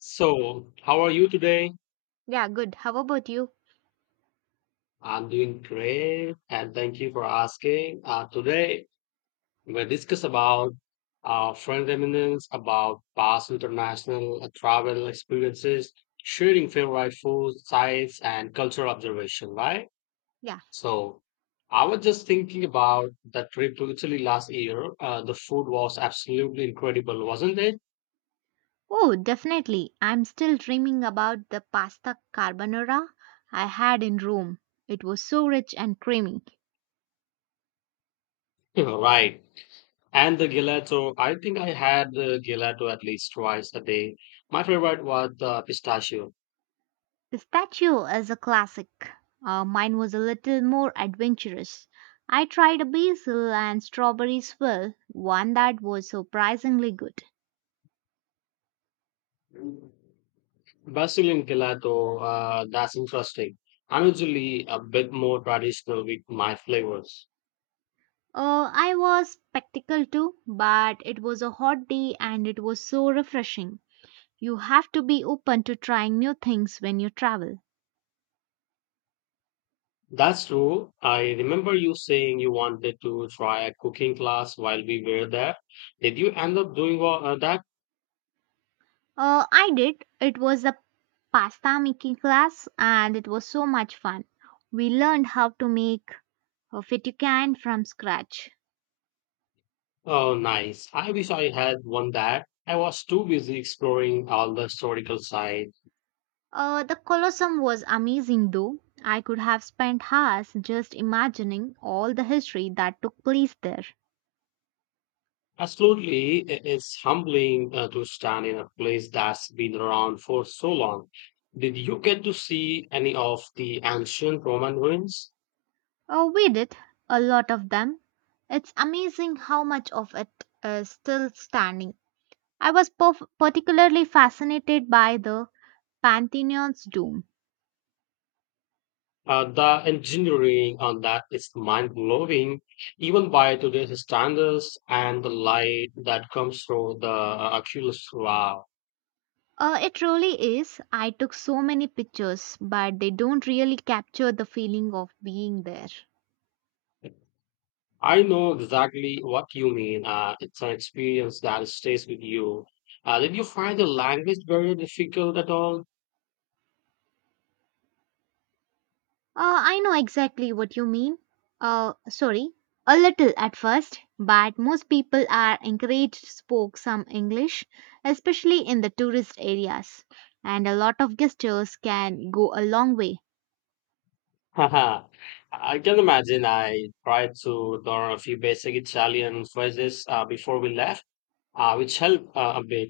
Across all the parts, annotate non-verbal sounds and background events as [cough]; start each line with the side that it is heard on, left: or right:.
left: So, how are you today?
right: Yeah, good. How about you?
left: I'm doing great, and thank you for asking. Today, we'll discuss about friend reminiscence, about past international travel experiences, sharing favorite foods, sites, and cultural observation, right?
right: Yeah.
left: So, I was just thinking about the trip to Italy last year. The food was absolutely incredible, wasn't it?
right: Oh, definitely. I'm still dreaming about the pasta carbonara I had in Rome. It was so rich and creamy.
left: [laughs] Right. And the gelato, I think I had the gelato at least twice a day. My favorite was the pistachio.
right: Pistachio is a classic. Mine was a little more adventurous. I tried a basil and strawberry swirl, one that was surprisingly good.
left: Brazilian gelato, that's interesting. I'm usually a bit more traditional with my flavors.
right: I was spectacle too, but it was a hot day and it was so refreshing. You have to be open to trying new things when you travel.
left: That's true. I remember you saying you wanted to try a cooking class while we were there. Did you end up doing all, that?
right: I did. It was a pasta making class and it was so much fun. We learned how to make fettuccine from scratch.
left: Oh, nice. I wish I had one that. I was too busy exploring all the historical sites.
right: The Colosseum was amazing though. I could have spent hours just imagining all the history that took place there.
left: Absolutely, it is humbling to stand in a place that's been around for so long. Did you get to see any of the ancient Roman ruins?
right: Oh, we did, a lot of them. It's amazing how much of it is still standing. I was particularly fascinated by the Pantheon's dome.
left: The engineering on that is mind blowing, even by today's standards, and the light that comes through the Oculus. Wow.
right: It really is. I took so many pictures, but they don't really capture the feeling of being there.
left: I know exactly what you mean. It's an experience that stays with you. Did you find the language very difficult at all?
right: I know exactly what you mean. Sorry, a little at first, but most people are encouraged to speak some English, especially in the tourist areas. And a lot of gestures can go a long way.
left: [laughs] Haha, I can imagine. I tried to learn a few basic Italian phrases before we left, which helped a bit.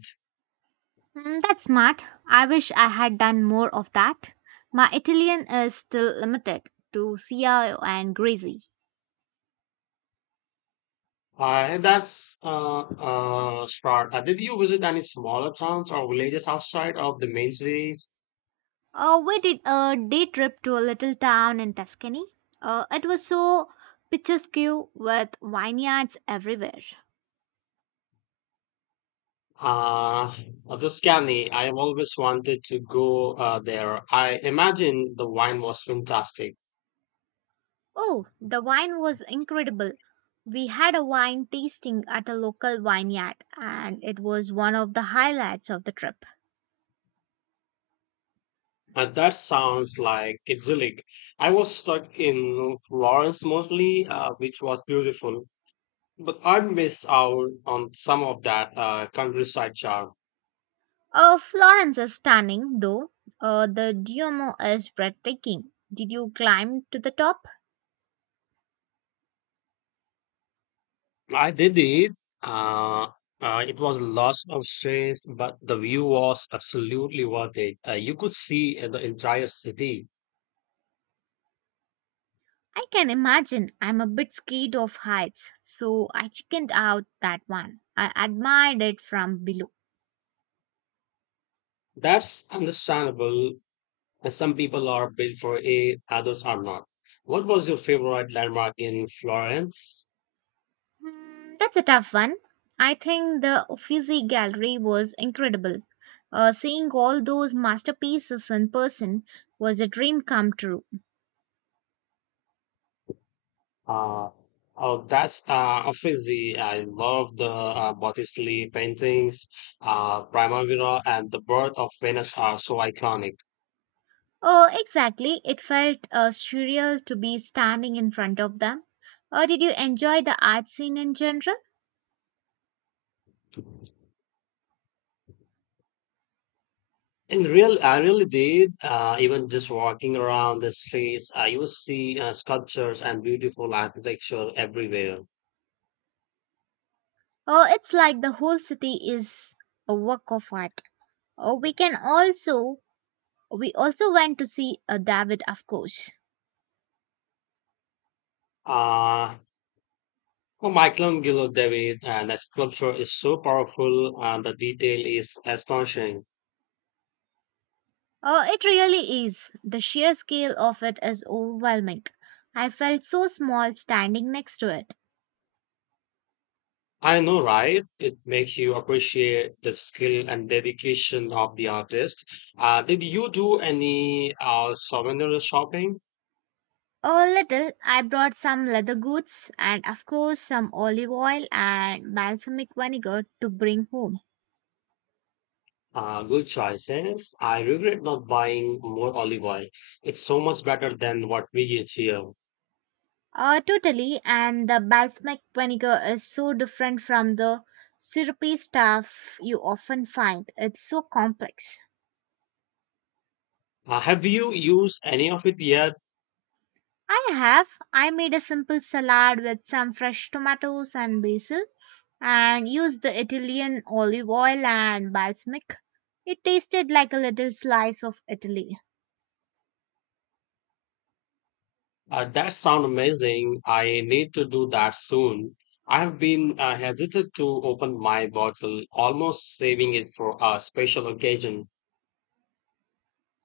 right: Mm, that's smart. I wish I had done more of that. My Italian is still limited to Cia and Gracie.
left: That's start. Did you visit any smaller towns or villages outside of the main cities?
right: We did a day trip to a little town in Tuscany. It was so picturesque with vineyards everywhere.
left: Uh, Tuscany, I have always wanted to go there. I imagine the wine was fantastic.
right: Oh, the wine was incredible. We had a wine tasting at a local vineyard, and it was one of the highlights of the trip.
left: That sounds like idyllic. I was stuck in Florence mostly, which was beautiful. But I miss out on some of that countryside charm.
right: Florence is stunning, though. The Duomo is breathtaking. Did you climb to the top?
left: I did it. Uh, it was lots of stress, but the view was absolutely worth it. You could see the entire city.
right: I can imagine. I'm a bit scared of heights, so I chickened out that one. I admired it from below.
left: That's understandable. Some people are built for it, others are not. What was your favorite landmark in Florence?
right: Hmm, that's a tough one. I think the Uffizi Gallery was incredible. Seeing all those masterpieces in person was a dream come true.
left: Uh, oh, that's obviously I love the Botticelli paintings. Primavera and the Birth of Venus are so iconic.
right: Oh, exactly. It felt surreal to be standing in front of them. Did you enjoy the art scene in general?
left: In real, I really did. Even just walking around the streets, you will see sculptures and beautiful architecture everywhere.
right: Oh, it's like the whole city is a work of art. Oh, we can also We also went to see David, of course.
left: Uh, for Michelangelo, David, and the sculpture is so powerful, and the detail is astonishing.
right: It really is. The sheer scale of it is overwhelming. I felt so small standing next to it.
left: I know, right? It makes you appreciate the skill and dedication of the artist. Did you do any souvenir shopping?
right: A little, I brought some leather goods and, of course, some olive oil and balsamic vinegar to bring home.
left: Good choices. I regret not buying more olive oil. It's so much better than what we get here.
right: Totally, and the balsamic vinegar is so different from the syrupy stuff you often find. It's so complex.
left: Have you used any of it yet?
right: I have. I made a simple salad with some fresh tomatoes and basil and used the Italian olive oil and balsamic. It tasted like a little slice of Italy.
left: That sounds amazing. I need to do that soon. I have been hesitant to open my bottle, almost saving it for a special occasion.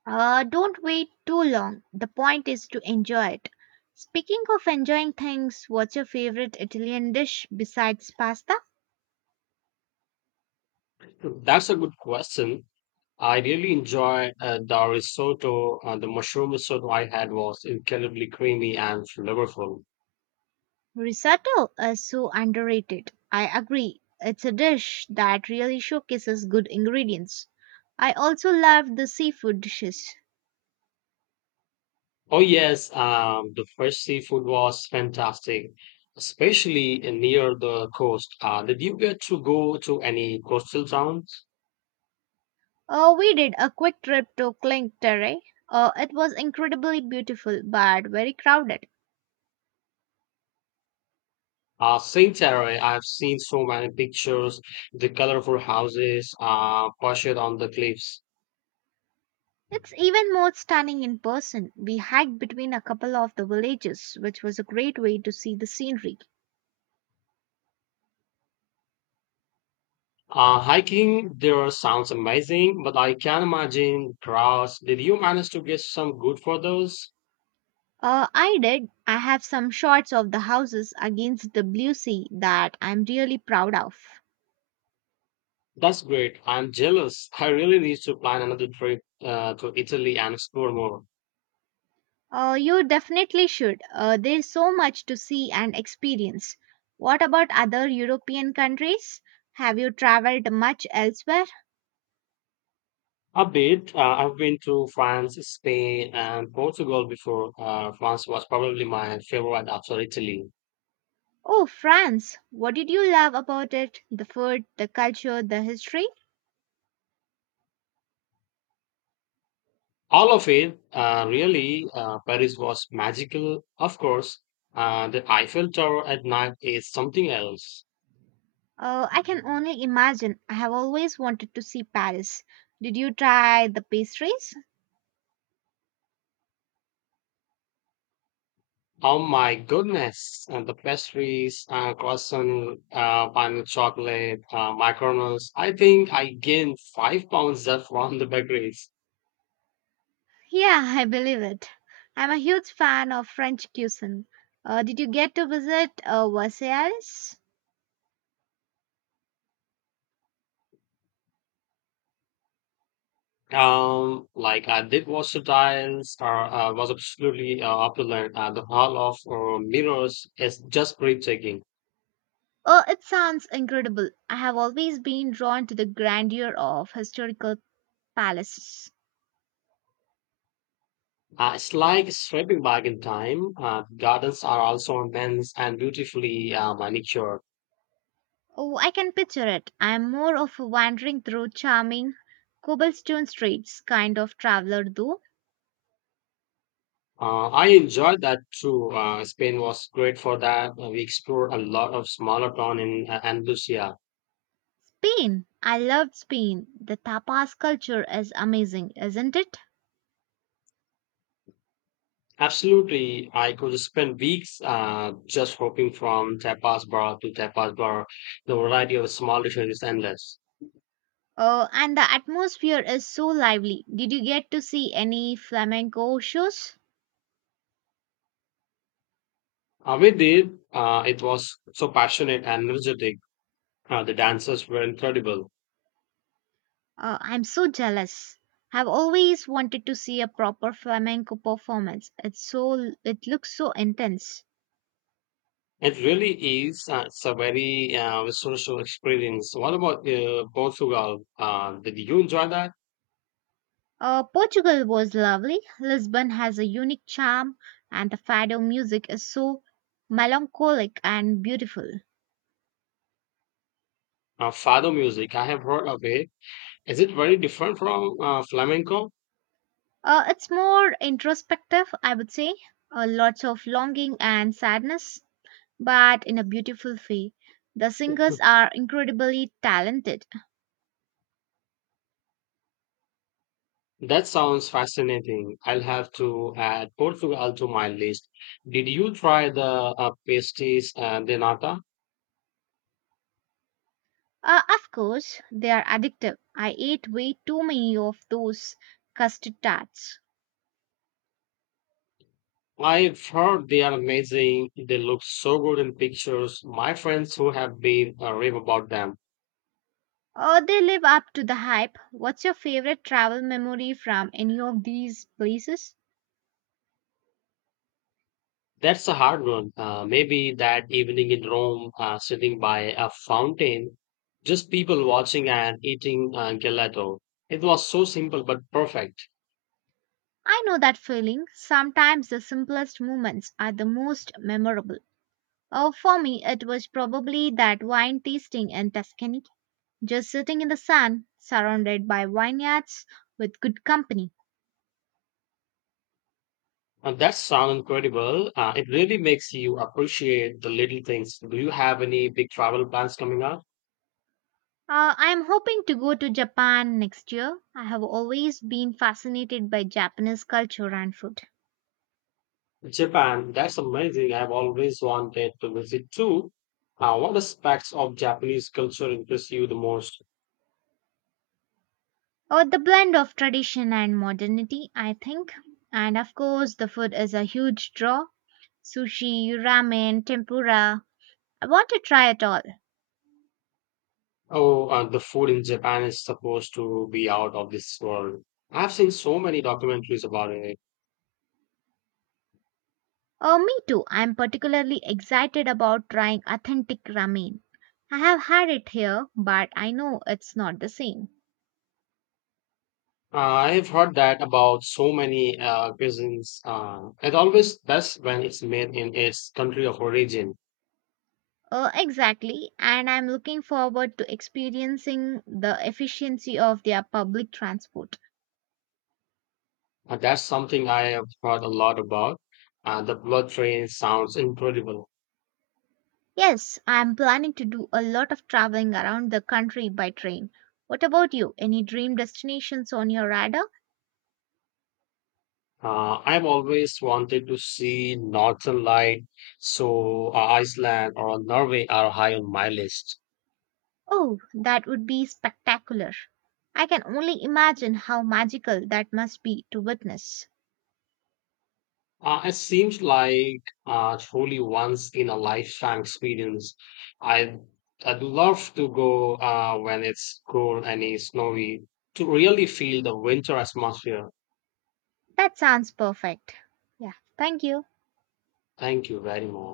right: Don't wait too long. The point is to enjoy it. Speaking of enjoying things, what's your favorite Italian dish besides pasta?
left: That's a good question. I really enjoy the risotto. The mushroom risotto I had was incredibly creamy and flavorful.
right: Risotto is so underrated. I agree. It's a dish that really showcases good ingredients. I also love the seafood dishes.
left: Oh yes, the fresh seafood was fantastic, especially in near the coast. Did you get to go to any coastal towns?
right: We did a quick trip to Clinktera. It was incredibly beautiful but very crowded.
left: Saint Terre, I've seen so many pictures, the colorful houses, perched on the cliffs.
right: It's even more stunning in person. We hiked between a couple of the villages, which was a great way to see the scenery.
left: Hiking there sounds amazing, but I can imagine crowds. Did you manage to get some good photos?
right: I did. I have some shots of the houses against the blue sea that I'm really proud of.
left: That's great. I'm jealous. I really need to plan another trip to Italy and explore more.
right: You definitely should. There's so much to see and experience. What about other European countries? Have you traveled much elsewhere?
left: A bit. I've been to France, Spain, and Portugal before. France was probably my favorite after Italy.
right: Oh, France. What did you love about it? The food, the culture, the history?
left: All of it, really, Paris was magical. Of course, the Eiffel Tower at night is something else.
right: I can only imagine. I have always wanted to see Paris. Did you try the pastries?
left: Oh my goodness! And the pastries, croissant, pineapple chocolate, macarons. I think I gained 5 pounds just from the bakeries.
right: Yeah, [laughs] I believe it. I'm a huge fan of French cuisine. Did you get to visit Versailles?
left: Like I did wash the tiles, or was absolutely opulent. The hall of mirrors is just breathtaking.
right: Oh, it sounds incredible. I have always been drawn to the grandeur of historical palaces.
left: It's like stepping back in time. Gardens are also immense and beautifully manicured.
right: Oh, I can picture it. I'm more of a wandering through charming cobblestone streets kind of traveler though.
left: I enjoyed that too. Spain was great for that. We explored a lot of smaller town in Andalusia.
right: Spain. I loved Spain. The tapas culture is amazing, isn't it?
left: Absolutely, I could spend weeks just hopping from tapas bar to tapas bar. The variety of small dishes is endless.
right: Oh, and the atmosphere is so lively. Did you get to see any flamenco shows?
left: We did. It was so passionate and energetic. The dancers were incredible.
right: I'm so jealous. I've always wanted to see a proper flamenco performance. It's it looks so intense.
left: It really is. It's a very social experience. What about Portugal? Did you enjoy that?
right: Portugal was lovely. Lisbon has a unique charm, and the fado music is so melancholic and beautiful.
left: Fado music. I have heard of it. Is it very different from flamenco?
right: It's more introspective, I would say. Lots of longing and sadness, but in a beautiful way. The singers are incredibly talented.
left: That sounds fascinating. I'll have to add Portugal to my list. Did you try the pasties de nata?
right: Of course, they are addictive. I ate way too many of those custard tarts.
left: I've heard they are amazing. They look so good in pictures. My friends who have been rave about them.
right: Oh, they live up to the hype. What's your favorite travel memory from any of these places?
left: That's a hard one. Maybe that evening in Rome, sitting by a fountain, just people watching and eating gelato. It was so simple but perfect.
right: I know that feeling. Sometimes the simplest moments are the most memorable. Oh, for me, it was probably that wine tasting in Tuscany, just sitting in the sun, surrounded by vineyards with good company.
left: And that sounds incredible. It really makes you appreciate the little things. Do you have any big travel plans coming up?
right: I am hoping to go to Japan next year. I have always been fascinated by Japanese culture and food.
left: Japan, that's amazing. I've always wanted to visit too. What aspects of Japanese culture interest you the most?
right: Or the blend of tradition and modernity, I think. And of course, the food is a huge draw sushi, ramen, tempura. I want to try it all.
left: Oh, the food in Japan is supposed to be out of this world. I've seen so many documentaries about it.
right: Oh, me too. I'm particularly excited about trying authentic ramen. I have had it here, but I know it's not the same.
left: I've heard that about so many cuisines. It always best when it's made in its country of origin.
right: Exactly, and I'm looking forward to experiencing the efficiency of their public transport.
left: That's something I have heard a lot about. The blood train sounds incredible.
right: Yes, I'm planning to do a lot of traveling around the country by train. What about you? Any dream destinations on your radar?
left: I've always wanted to see Northern Light, so Iceland or Norway are high on my list.
right: Oh, that would be spectacular. I can only imagine how magical that must be to witness.
left: It seems like truly once in a lifetime experience. I I'd love to go when it's cold and it's snowy to really feel the winter atmosphere.
right: That sounds perfect. Yeah, thank you.
left: Thank you very much.